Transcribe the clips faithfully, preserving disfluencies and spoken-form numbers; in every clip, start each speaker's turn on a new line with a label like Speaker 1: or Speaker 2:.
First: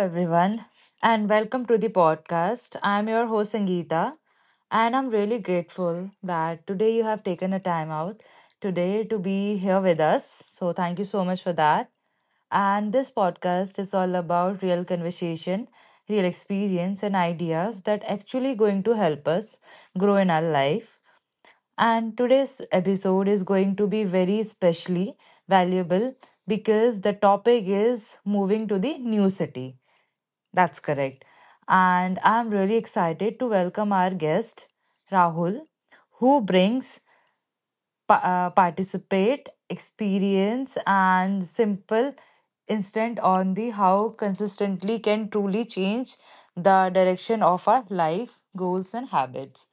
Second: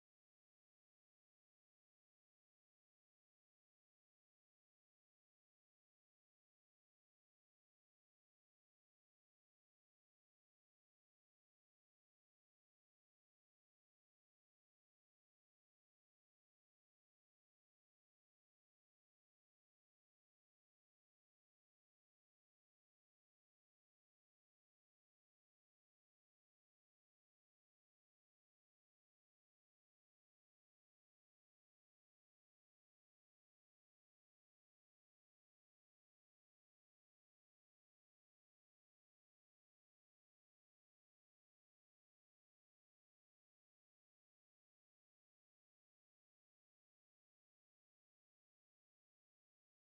Speaker 1: everyone, and welcome to the podcast. I'm your host, Sangeeta, and I'm really grateful that today you have taken a time out today to be here with us. So, thank you so much for that. And this podcast is all about real conversation, real experience, and ideas that actually going to help us grow in our life. And today's episode is going to be very specially valuable because the topic is moving to the new city. That's correct. And I'm really excited to welcome our guest, Rahul, who brings pa- uh, participate, experience, and simple instant on the how consistently can truly change the direction of our life, goals, and habits.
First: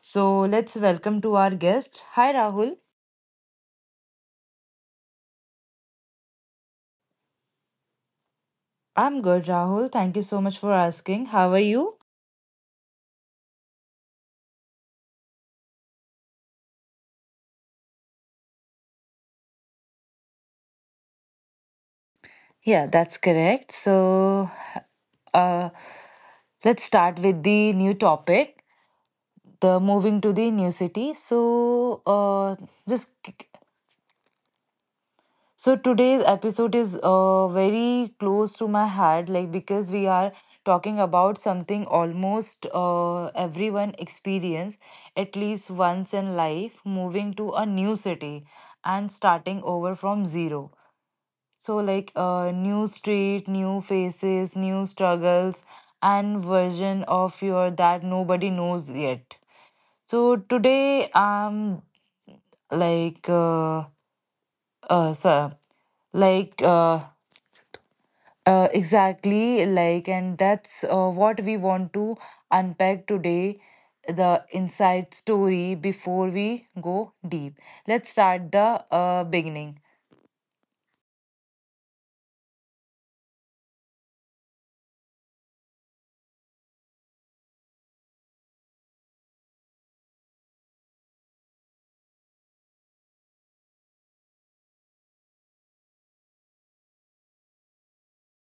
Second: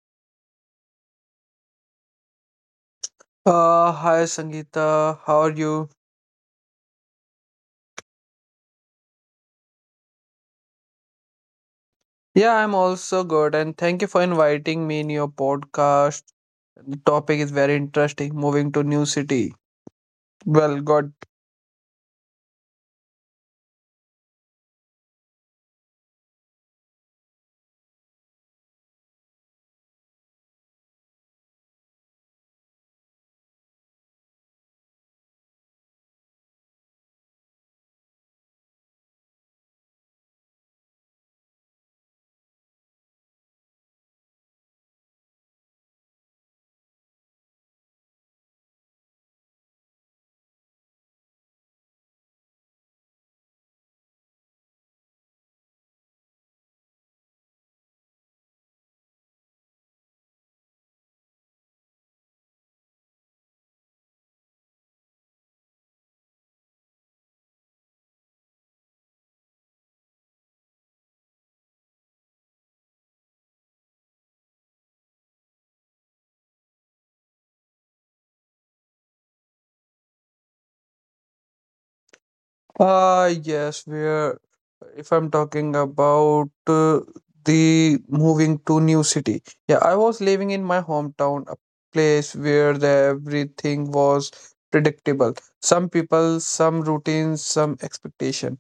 Speaker 1: So let's welcome to our guest. Hi, Rahul.
Speaker 2: Uh, hi Sangeeta, how are you?
Speaker 1: I'm good, Rahul. Thank you so much for asking. How are you?
Speaker 2: Yeah, I'm also good, and thank you for inviting me in your podcast. The topic is very interesting. Moving to new city. Well, God.
Speaker 1: Yeah, that's correct. So, uh, let's start with the new topic, the moving to the new city. So, uh, just so today's episode is uh, very close to my heart, like because we are talking about something almost uh, everyone experience at least once in life, moving to a new city and starting over from zero. So, like uh, new street, new faces, new struggles, and version of your that nobody knows yet. So today I'm like uh, uh so like uh, uh exactly like and that's uh, what we want to unpack today, the inside story. Before we go deep, let's start the uh, beginning.
Speaker 2: Uh, yes, we're. If I'm talking about uh, the moving to new city, yeah, I was living in my hometown, a place where the everything was predictable. Some people, some routines, some expectation.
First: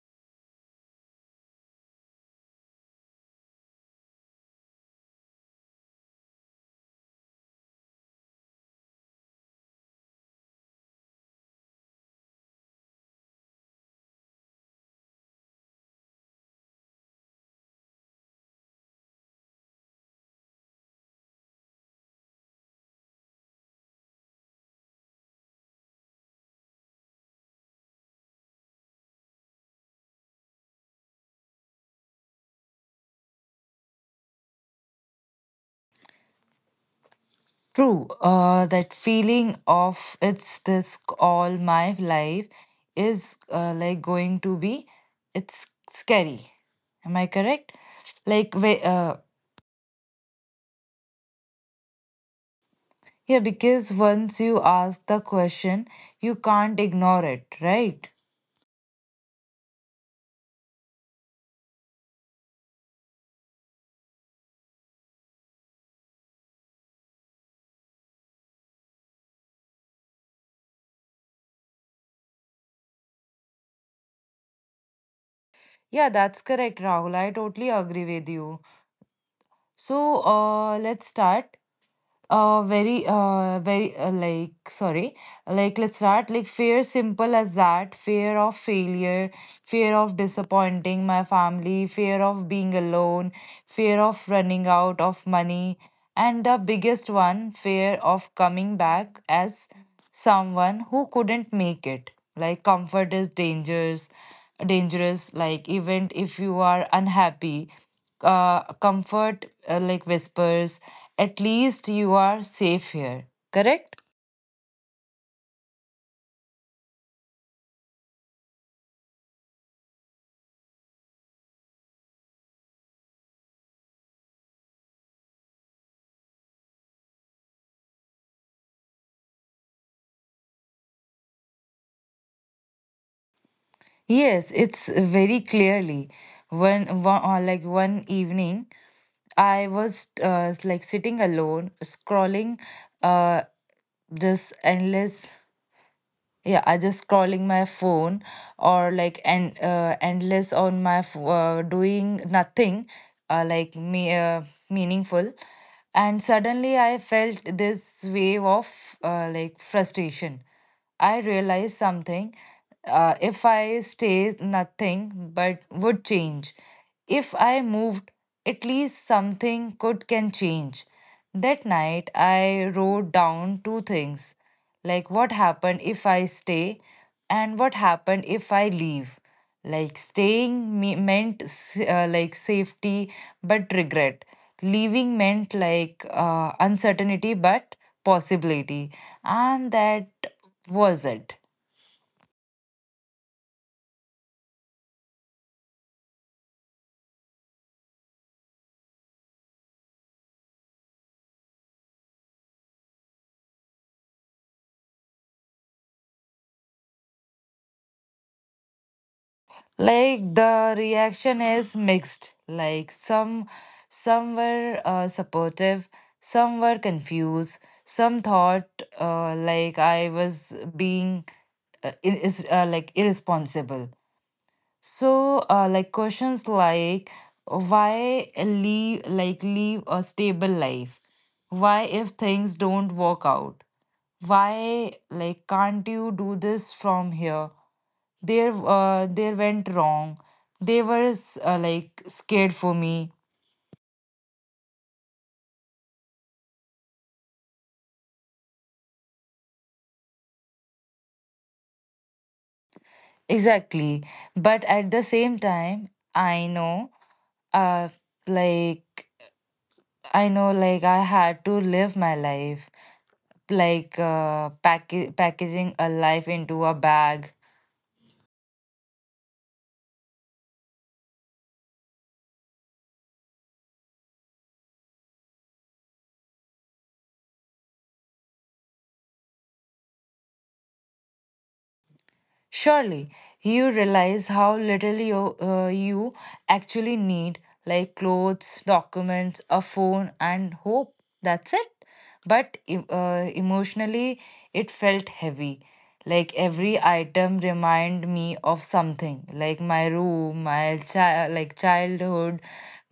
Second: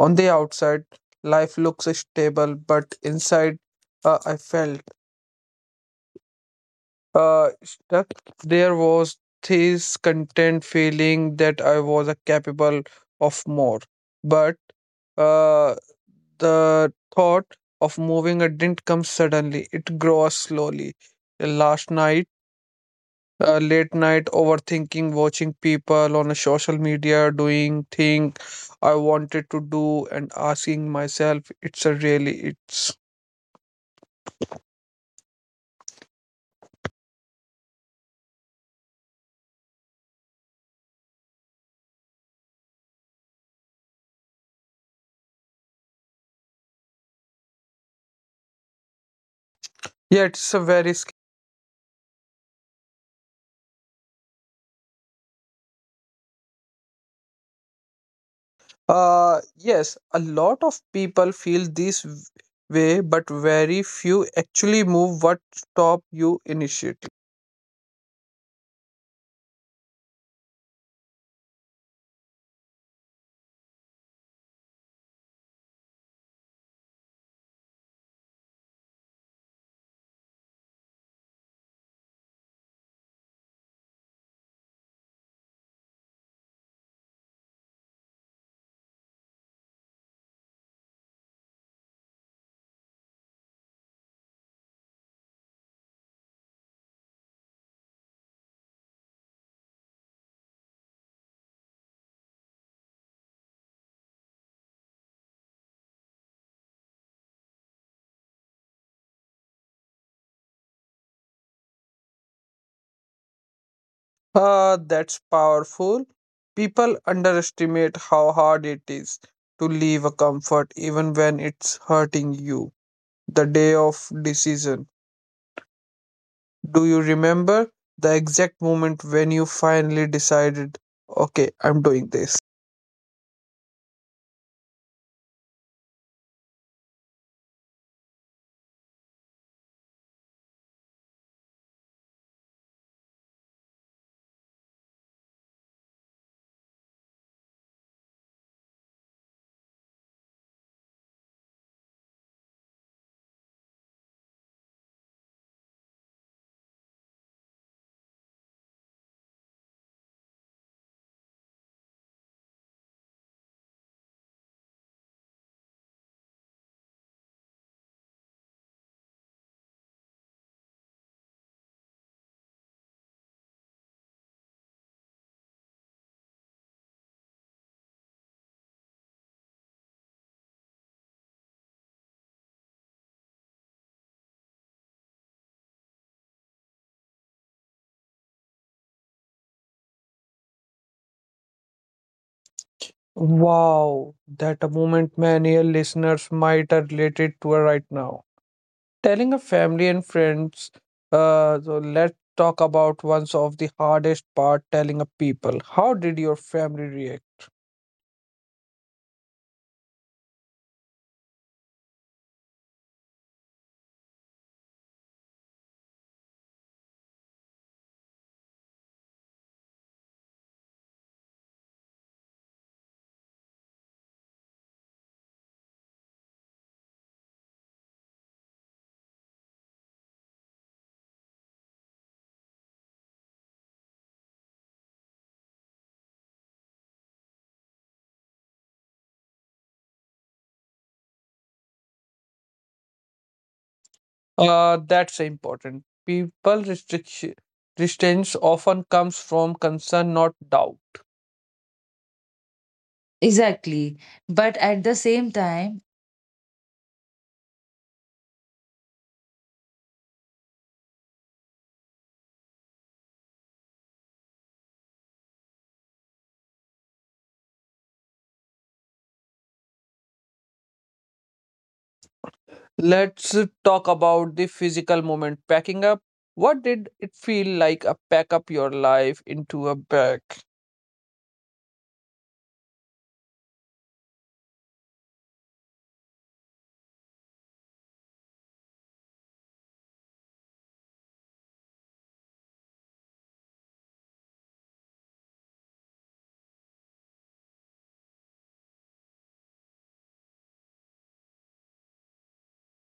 Speaker 2: On the outside, life looks stable, but inside, uh, I felt uh, stuck. There was this content feeling that I was uh, capable of more, but uh, the thought of moving uh, didn't come suddenly. It grew slowly. Last night. Uh, late night overthinking, watching people on a social media doing thing I wanted to do, and asking myself, it's a really, it's
Speaker 1: True, uh, that feeling of it's this all my life is uh, like going to be, it's scary. Am I correct? Like, wh- uh,
Speaker 2: yeah, it's a very sc-
Speaker 1: yeah, because once you ask the question, you can't ignore it, right?
Speaker 2: uh yes, a lot of people feel this w- way, but very few actually move what stop you initiative.
Speaker 1: Yeah, that's correct, Rahul. I totally agree with you. So, uh, let's start. Uh, very, uh, very, uh, like, sorry, like, let's start. Like, fear simple as that, fear of failure, fear of disappointing my family, fear of being alone, fear of running out of money, and the biggest one, fear of coming back as someone who couldn't make it. Like comfort is dangerous, dangerous. Like even if you are unhappy, uh, comfort uh, like whispers, at least you are safe here. Correct?
Speaker 2: Ah, that's powerful. People underestimate how hard it is to leave a comfort even when it's hurting you the day of decision. Do you remember the exact moment when you finally decided, okay, I'm doing this?
Speaker 1: Yes, it's very clearly. When one, uh, like one evening, I was uh, like sitting alone, scrolling uh, this endless, yeah, I just scrolling my phone or like, and uh, endless on my ph- uh, doing nothing, uh, like me uh, meaningful. And suddenly I felt this wave of uh, like frustration. I realized something: uh, if I stay, nothing but would change. If I moved, at least something could can change. That night I wrote down two things, like what happened if I stay and what happened if I leave. Like staying me- meant uh, like safety but regret. Leaving meant like uh, uncertainty but possibility. And that was it.
Speaker 2: Wow, that a moment many listeners might are related to right now. Telling a family and friends, uh, so let's talk about one of the hardest part telling a people. How did your family react?
Speaker 1: Like the reaction is mixed. Like some some were uh, supportive, some were confused, some thought uh, like I was being uh, ir- is uh, like irresponsible. So uh, like questions like why leave, like leave a stable life, why if things don't work out, why like can't you do this from here, there uh, there went wrong. They were s- uh, like scared for me.
Speaker 2: Uh, that's important. People restriction restraints often comes from concern, not doubt. Exactly.
Speaker 1: Exactly,
Speaker 2: But
Speaker 1: but
Speaker 2: at
Speaker 1: at
Speaker 2: the
Speaker 1: the
Speaker 2: same
Speaker 1: same
Speaker 2: time,
Speaker 1: time I know, uh like I know like I had to live my life, like uh pack- packaging a life into a bag.
Speaker 2: let's talk about the physical moment packing up. What did it feel like a pack up your life into a bag?
Speaker 1: Surely you realize how little you, uh, you actually need, like clothes, documents, a phone, and hope. That's it. But e- uh, emotionally, it felt heavy. Like every item remind me of something, like my room, my child, like childhood,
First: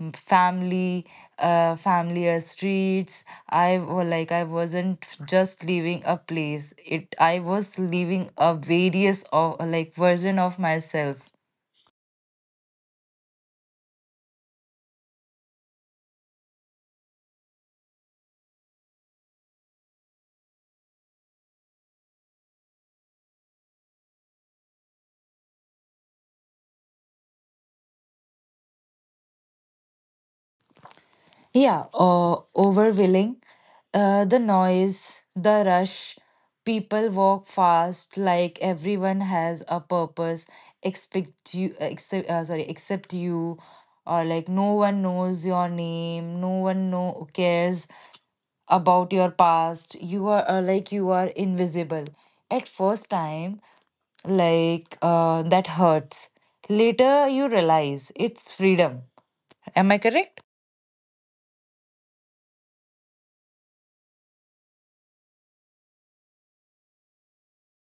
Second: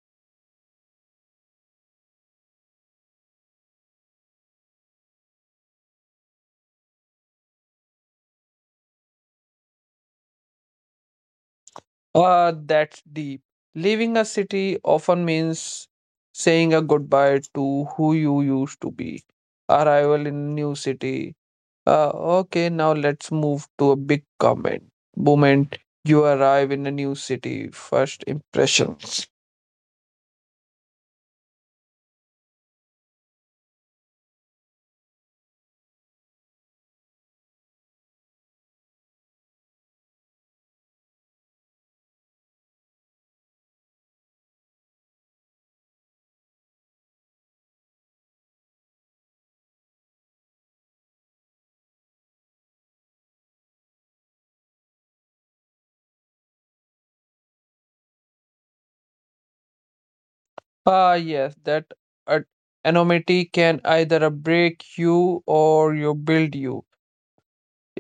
Speaker 1: m- family, uh, familiar streets. I wa- like I wasn't just leaving a place. It I was leaving a various of like version of myself.
Speaker 2: Ah, that's deep. Leaving a city often means saying a goodbye to who you used to be. Arrival in new city. Ah, okay, now let's move to a big comment. Moment you arrive in a new city, first impression.
Speaker 1: Yeah, uh, overwhelming. Uh, the noise, the rush. People walk fast, like everyone has a purpose. Expect you, except uh, sorry, except you, or like no one knows your name. No one know cares about your past. You are uh, like you are invisible. At first time, like uh, that hurts. Later, you realize it's freedom. Am I correct?
Speaker 2: Ah, yes, that uh, anonymity can either break you or you build you.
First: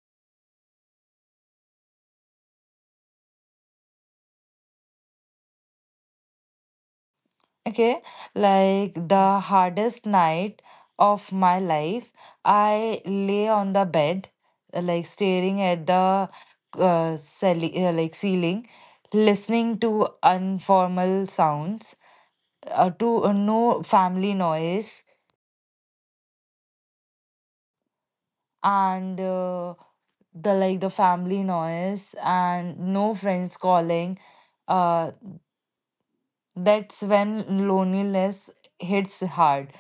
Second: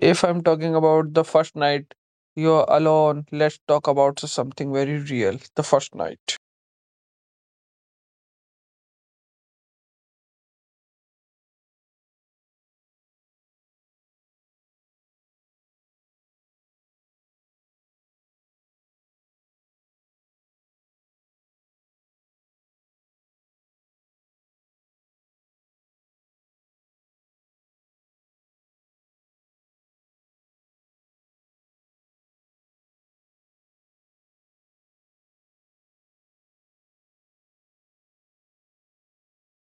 Speaker 2: If I'm talking about the first night, you're alone. Let's talk about something very real. The first night.
Speaker 1: Okay, like the hardest night of my life, I lay on the bed, uh, like staring at the uh, ceil- uh, like ceiling, listening to informal sounds, uh, to uh, no family noise, and uh, the like the family noise and no friends calling. Uh, that's when loneliness hits hard.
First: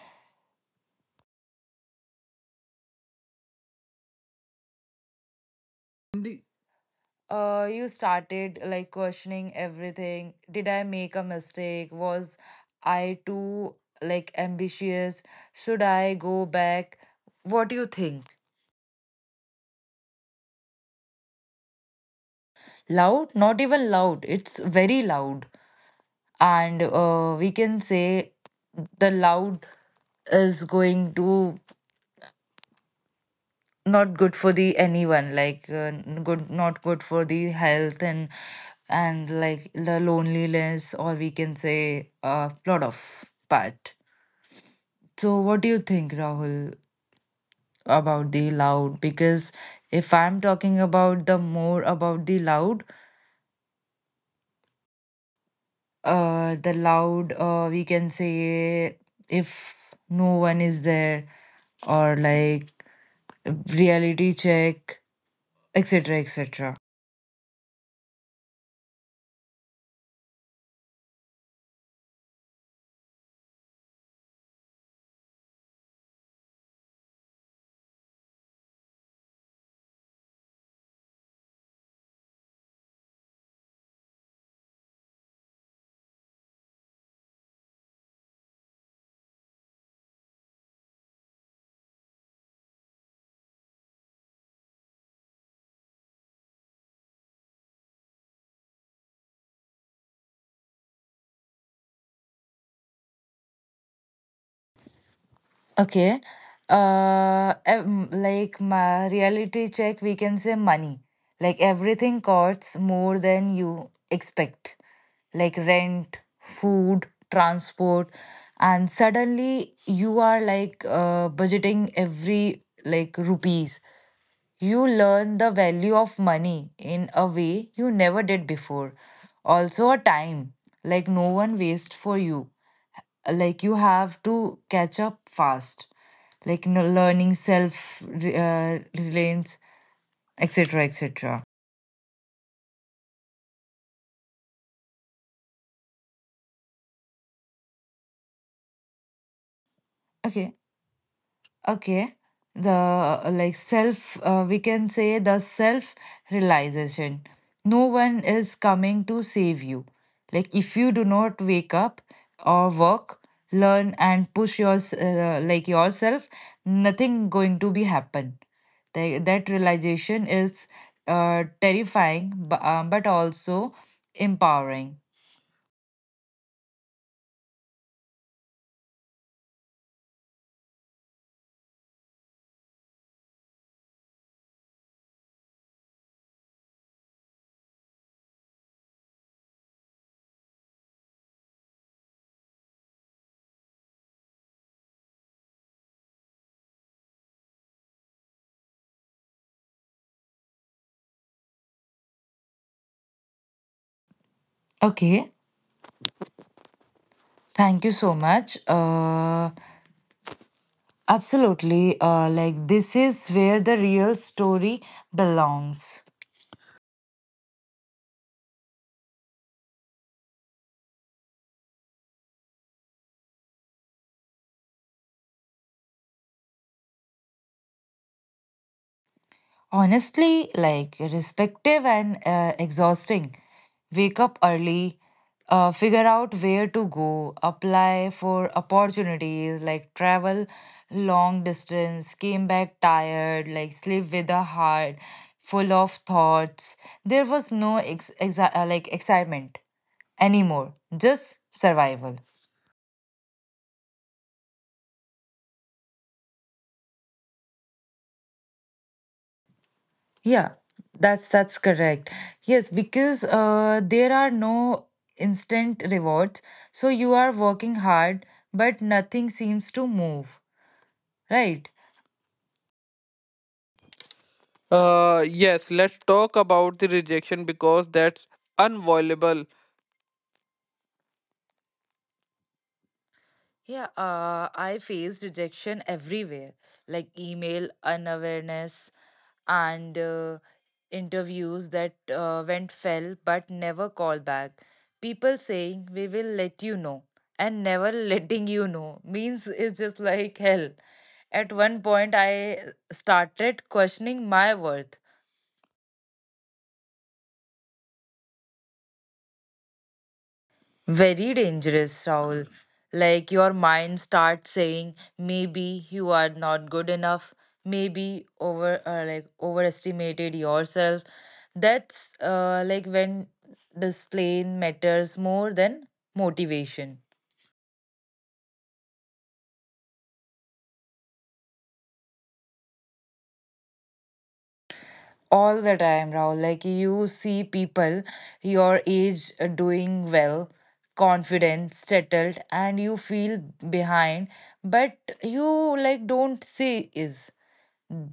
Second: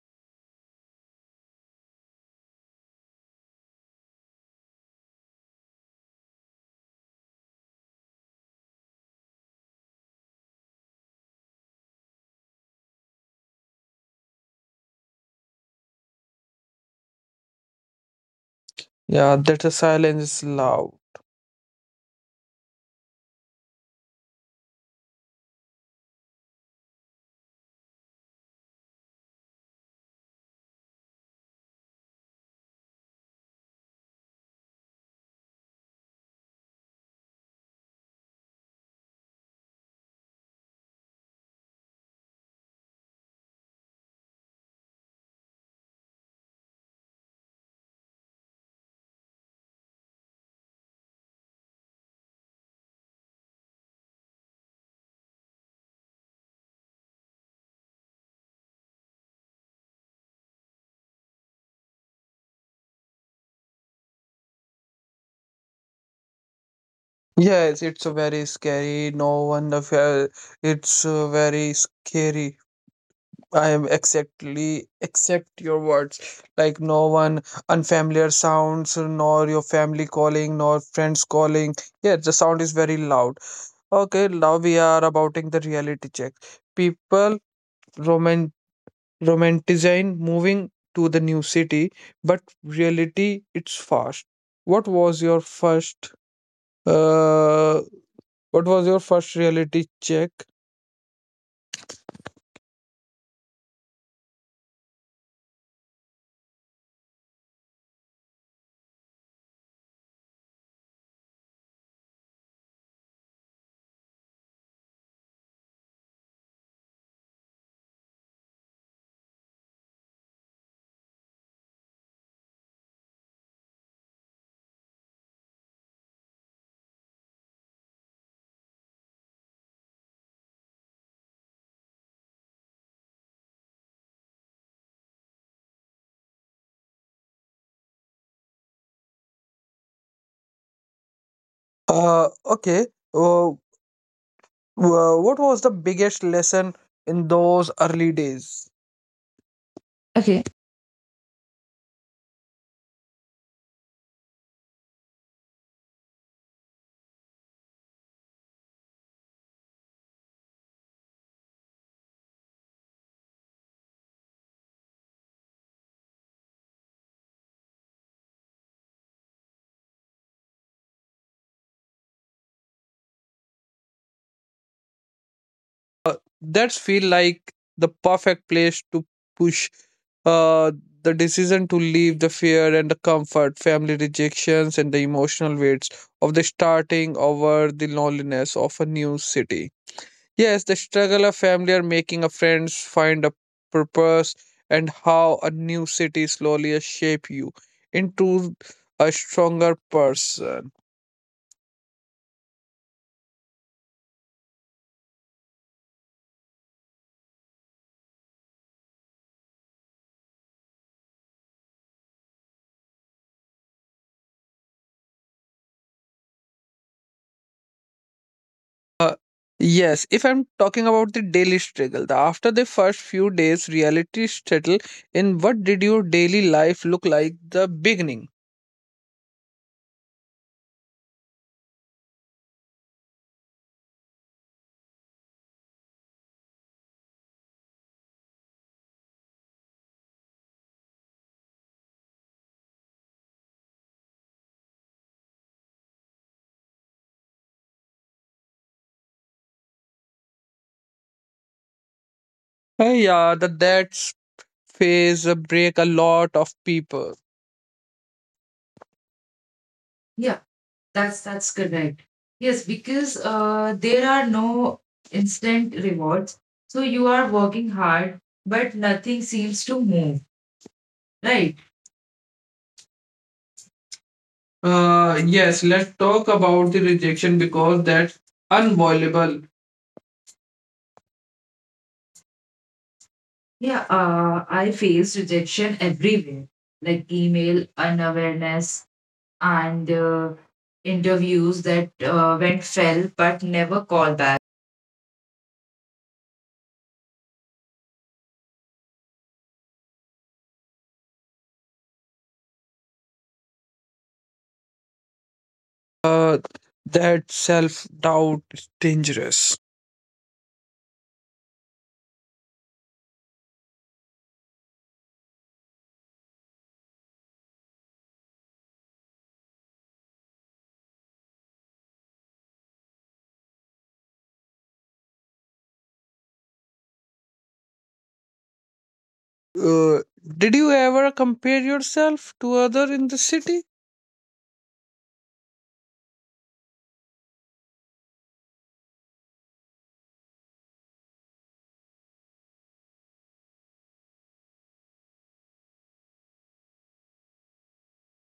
Speaker 1: Uh, you started like questioning everything. Did I make a mistake? Was I too like ambitious? Should I go back? What do you think?
Speaker 2: Yeah, that the silence is loud.
Speaker 1: Loud, not even loud, it's very loud. And uh, we can say the loud is going to not good for the anyone, like uh, n- good not good for the health, and and like the loneliness, or we can say a lot of part. So what do you think, Rahul, about the loud? Because if I'm talking about the more about the loud, uh, the loud, uh, we can say if no one is there or like reality check, etc., etc.
Speaker 2: Yes, it's a very scary. No one, of, uh, it's uh, very scary. I am exactly except your words. Like no one unfamiliar sounds, nor your family calling, nor friends calling. Yeah, the sound is very loud. Okay, now we are abouting the reality check. People roman romanticizing moving to the new city, but reality it's fast. What was your first uh what was your first reality check?
Speaker 1: Okay. Uh, em- like my reality check, we can say money. Like everything costs more than you expect, like rent, food, transport, and suddenly you are like uh, budgeting every like rupees. You learn the value of money in a way you never did before. Also, a time like no one waste for you. Like you have to catch up fast. Like no learning self uh, reliance, et cetera, et cetera.
Speaker 2: Uh okay. Uh, Wha- what was the biggest lesson in those early days? Okay.
Speaker 1: Okay. Okay. The uh, like self, uh, we can say the self realization. No one is coming to save you. Like if you do not wake up or work, learn and push your uh, like yourself, nothing going to be happen. Tha- that realization is uh, terrifying, but, um, but also empowering.
Speaker 2: Uh, That's feel like the perfect place to push, uh, the decision to leave the fear and the comfort, family rejections, and the emotional weights of the starting over the loneliness of a new city. Yes, the struggle of family or making a friends find a purpose and how a new city slowly shape you into a stronger person.
Speaker 1: Okay, thank you so much. Uh, Absolutely. Uh, like, this is where the real story belongs.
Speaker 2: Uh, yes, if I'm talking about the daily struggle, the after the first few days reality settle in what did your daily life look like the beginning?
Speaker 1: Honestly, like, respective and uh, exhausting. Wake up early, uh, figure out where to go, apply for opportunities, like, travel long distance, came back tired, like, sleep with a heart full of thoughts. There was no ex- exa- uh, like excitement anymore, just survival.
Speaker 2: Hey, yeah, the that's phase uh, break a lot of people. Yeah,
Speaker 1: Yeah,
Speaker 2: that's
Speaker 1: that's
Speaker 2: that's
Speaker 1: that's
Speaker 2: correct.
Speaker 1: correct.
Speaker 2: Yes,
Speaker 1: Yes,
Speaker 2: because
Speaker 1: because
Speaker 2: uh,
Speaker 1: uh,
Speaker 2: there
Speaker 1: there
Speaker 2: are
Speaker 1: are
Speaker 2: no
Speaker 1: no
Speaker 2: instant
Speaker 1: instant
Speaker 2: rewards.
Speaker 1: rewards,
Speaker 2: So
Speaker 1: so
Speaker 2: you
Speaker 1: you
Speaker 2: are
Speaker 1: are
Speaker 2: working
Speaker 1: working
Speaker 2: hard,
Speaker 1: hard,
Speaker 2: but
Speaker 1: but
Speaker 2: nothing
Speaker 1: nothing
Speaker 2: seems to
Speaker 1: seems to
Speaker 2: move,
Speaker 1: move,
Speaker 2: right?
Speaker 1: right?
Speaker 2: Uh,
Speaker 1: Uh,
Speaker 2: yes,
Speaker 1: yes,
Speaker 2: let's
Speaker 1: let's
Speaker 2: talk
Speaker 1: talk
Speaker 2: about the
Speaker 1: about the
Speaker 2: rejection
Speaker 1: rejection
Speaker 2: because
Speaker 1: because
Speaker 2: that's
Speaker 1: that's
Speaker 2: unavoidable.
Speaker 1: unavoidable.
Speaker 2: Yeah,
Speaker 1: Yeah,
Speaker 2: uh,
Speaker 1: uh,
Speaker 2: I
Speaker 1: I
Speaker 2: face
Speaker 1: faced
Speaker 2: rejection
Speaker 1: rejection
Speaker 2: everywhere,
Speaker 1: everywhere,
Speaker 2: like
Speaker 1: like
Speaker 2: email
Speaker 1: email
Speaker 2: unawareness
Speaker 1: unawareness
Speaker 2: and
Speaker 1: and
Speaker 2: uh,
Speaker 1: uh,
Speaker 2: interviews
Speaker 1: interviews
Speaker 2: that
Speaker 1: that
Speaker 2: uh,
Speaker 1: uh,
Speaker 2: went
Speaker 1: went
Speaker 2: fell
Speaker 1: fell
Speaker 2: but
Speaker 1: but
Speaker 2: never
Speaker 1: never
Speaker 2: called
Speaker 1: called
Speaker 2: back.
Speaker 1: back. People saying we will let you know and never letting you know means it's just like hell. At one point, I started questioning my worth.
Speaker 2: Uh, that self doubt is dangerous.
Speaker 1: Very dangerous, Rahul. Like your mind starts saying, maybe you are not good enough, maybe over uh, like overestimated yourself. That's uh, like when display matters more than motivation.
Speaker 2: Uh, did you ever compare yourself to other in the city?
Speaker 1: All the time, Rahul. Like you see people your age uh, doing well, confident, settled, and you feel behind, but you like don't see is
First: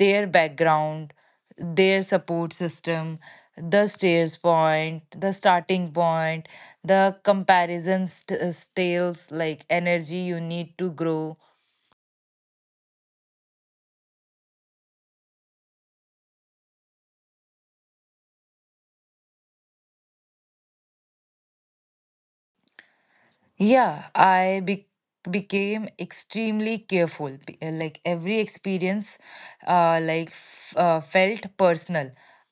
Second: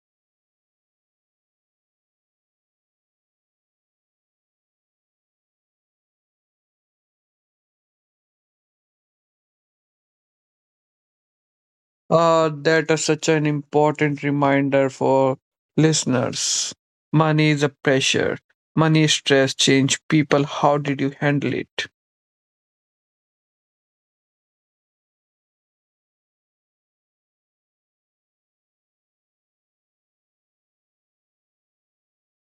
Speaker 1: their background, their support system, the stairs point, the starting point, the comparisons, st- uh, scales like energy you need to grow.
Speaker 2: Uh, that is such an important reminder for listeners. Money is a pressure. Money, stress, change people. How did you handle it?
Speaker 1: Yeah, I be became extremely careful. Be- uh, Like every experience, uh, like f uh, felt personal.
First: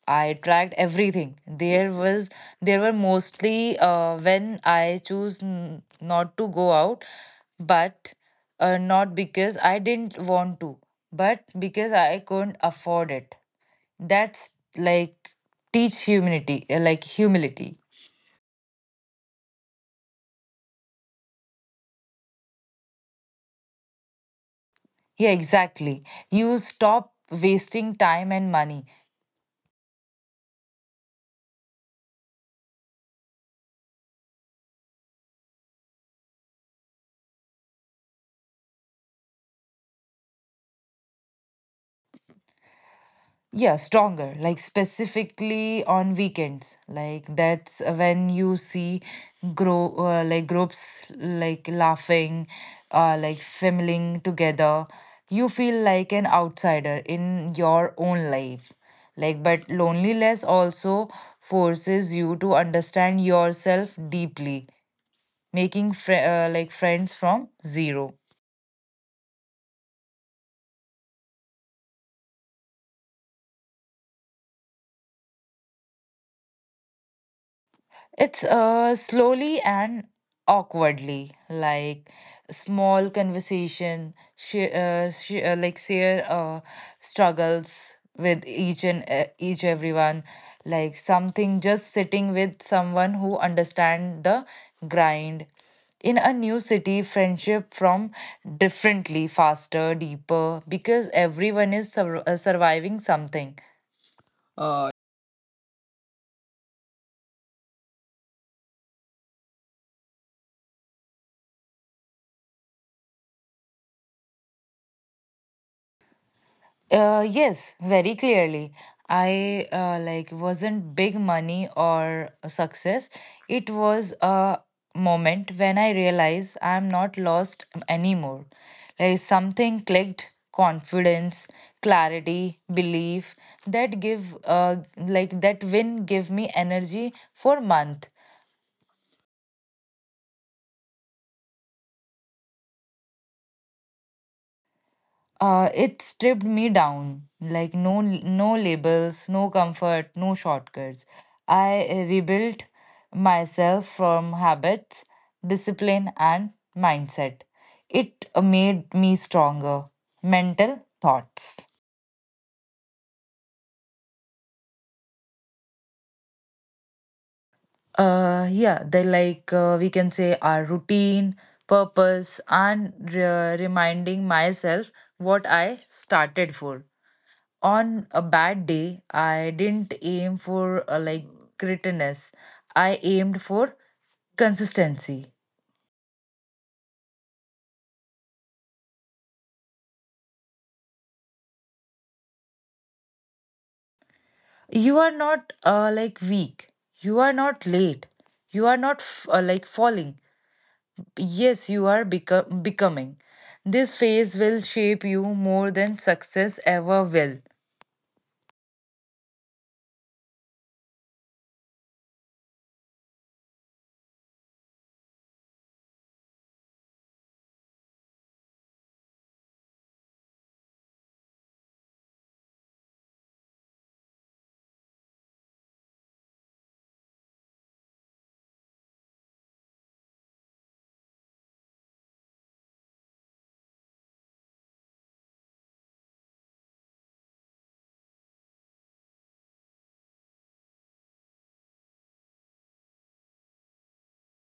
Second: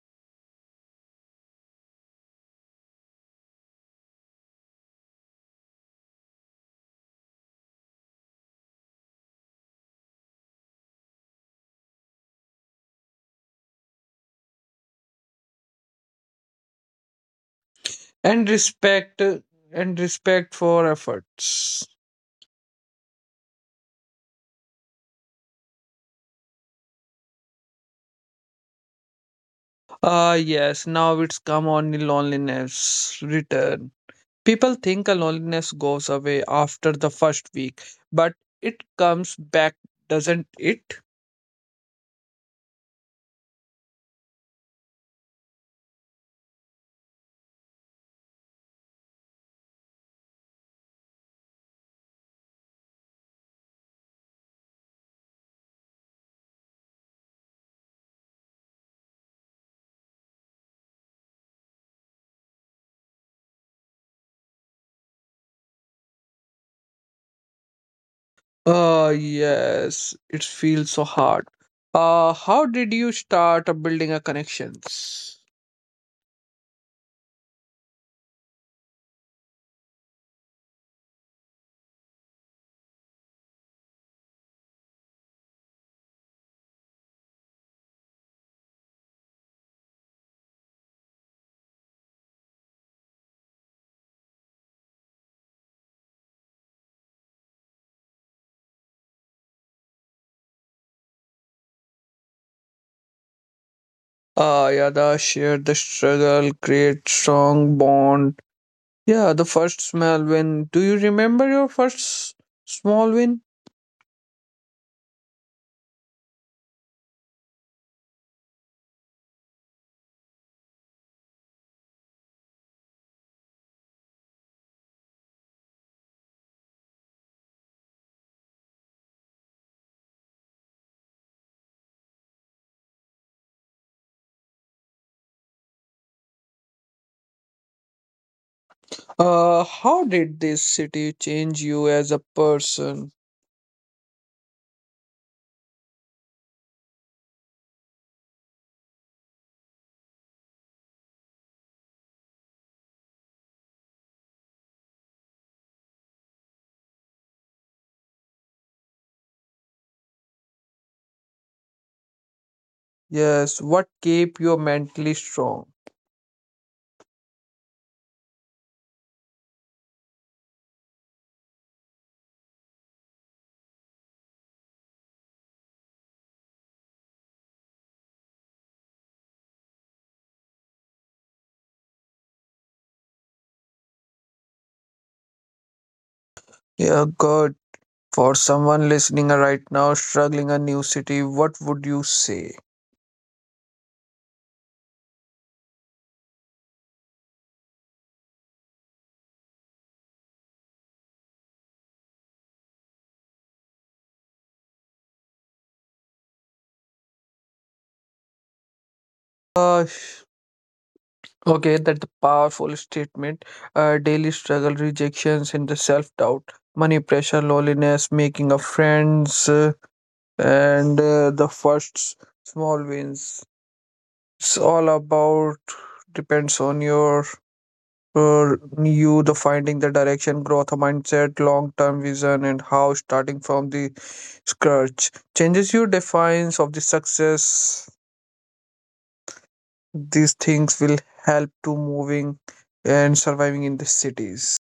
Speaker 1: I tracked everything. There was there were mostly uh, when I choose n not to go out, but uh, not because I didn't want to, but because I couldn't afford it. That's like teach humility, uh, like humility.
Speaker 2: And respect, and respect for efforts.
Speaker 1: Yeah, exactly. You stop wasting time and money.
Speaker 2: Ah, yes, now it's come on the loneliness return. People think a loneliness goes away after the first week, but it comes back, doesn't it?
Speaker 1: Yeah, stronger, like specifically on weekends. Like that's when you see grow uh, like groups like laughing, uh, like family together. You feel like an outsider in your own life. Like, but loneliness also forces you to understand yourself deeply, making fr- uh, like friends from zero.
Speaker 2: Ah, yes, it feels so hard. Uh how did you start building a connections?
Speaker 1: It's uh slowly and awkwardly, like small conversation, she, uh, she, uh, like share uh, struggles with each and uh, each everyone, like something just sitting with someone who understand the grind. In a new city, friendship from differently, faster, deeper, because everyone is sur- uh, surviving something.
Speaker 2: Ah, yeah,
Speaker 1: Uh,
Speaker 2: the share the struggle, create strong bond. Yeah, the first small win. Do you remember your first s- small win?
Speaker 1: Uh, yes, very clearly. I uh, like wasn't big money or success. It was a moment when I realized I'm not lost anymore. Like something clicked, confidence, clarity, belief that give uh like that win give me energy for month.
Speaker 2: Uh, how did this city change you as a person?
Speaker 1: Uh, it stripped me down. Like no no labels, no comfort, no shortcuts. I rebuilt myself from habits, discipline, and mindset. It made me stronger. Mental thoughts.
Speaker 2: Yes, what kept you mentally strong?
Speaker 1: Uh, yeah, they like uh, we can say our routine, purpose, and re- reminding myself what I started for. On a bad day, I didn't aim for uh, like grittiness. I aimed for consistency.
Speaker 2: Yeah, good. For someone listening right now, struggling a new city, what would you say?
Speaker 1: You are not uh, like weak. You are not late. You are not f- uh, like falling. Yes, you are beco- becoming. This phase will shape you more than success ever will.
Speaker 2: Uh, okay, that's a powerful statement. Uh, daily struggle, rejections, and the self doubt, money pressure, loneliness, making of friends. Uh, and uh, the first small wins. It's all about depends on your, uh, you the finding the direction, growth mindset, long term vision, and how starting from the scratch changes your defines of the success. These things will help to moving and surviving in the cities.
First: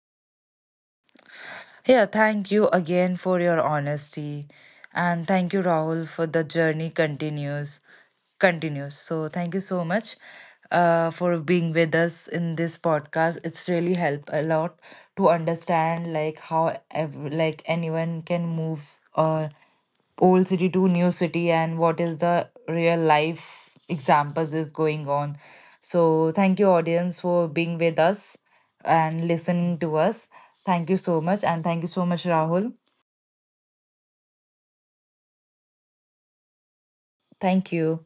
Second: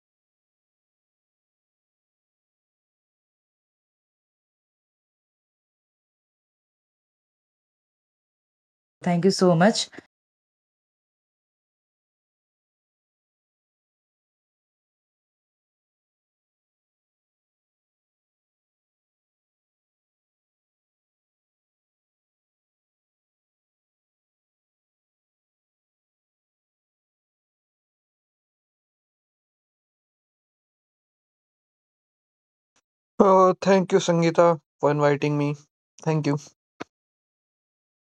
Speaker 1: Yeah, thank you again for your honesty. And thank you, Rahul, for the journey continues. Continues.
Speaker 2: Thank
Speaker 1: So
Speaker 2: you so
Speaker 1: thank you so
Speaker 2: much.
Speaker 1: much uh, for being with us in this podcast. It's really helped a lot to understand like how ev- like anyone can move uh, old city to new city and what is the real life examples is going on. So thank you, audience, for being with us and listening to us. Thank you so much, and thank you so much, Rahul.
Speaker 2: Oh, thank you, Sangeeta, for inviting me. Thank you.
Speaker 1: Thank you.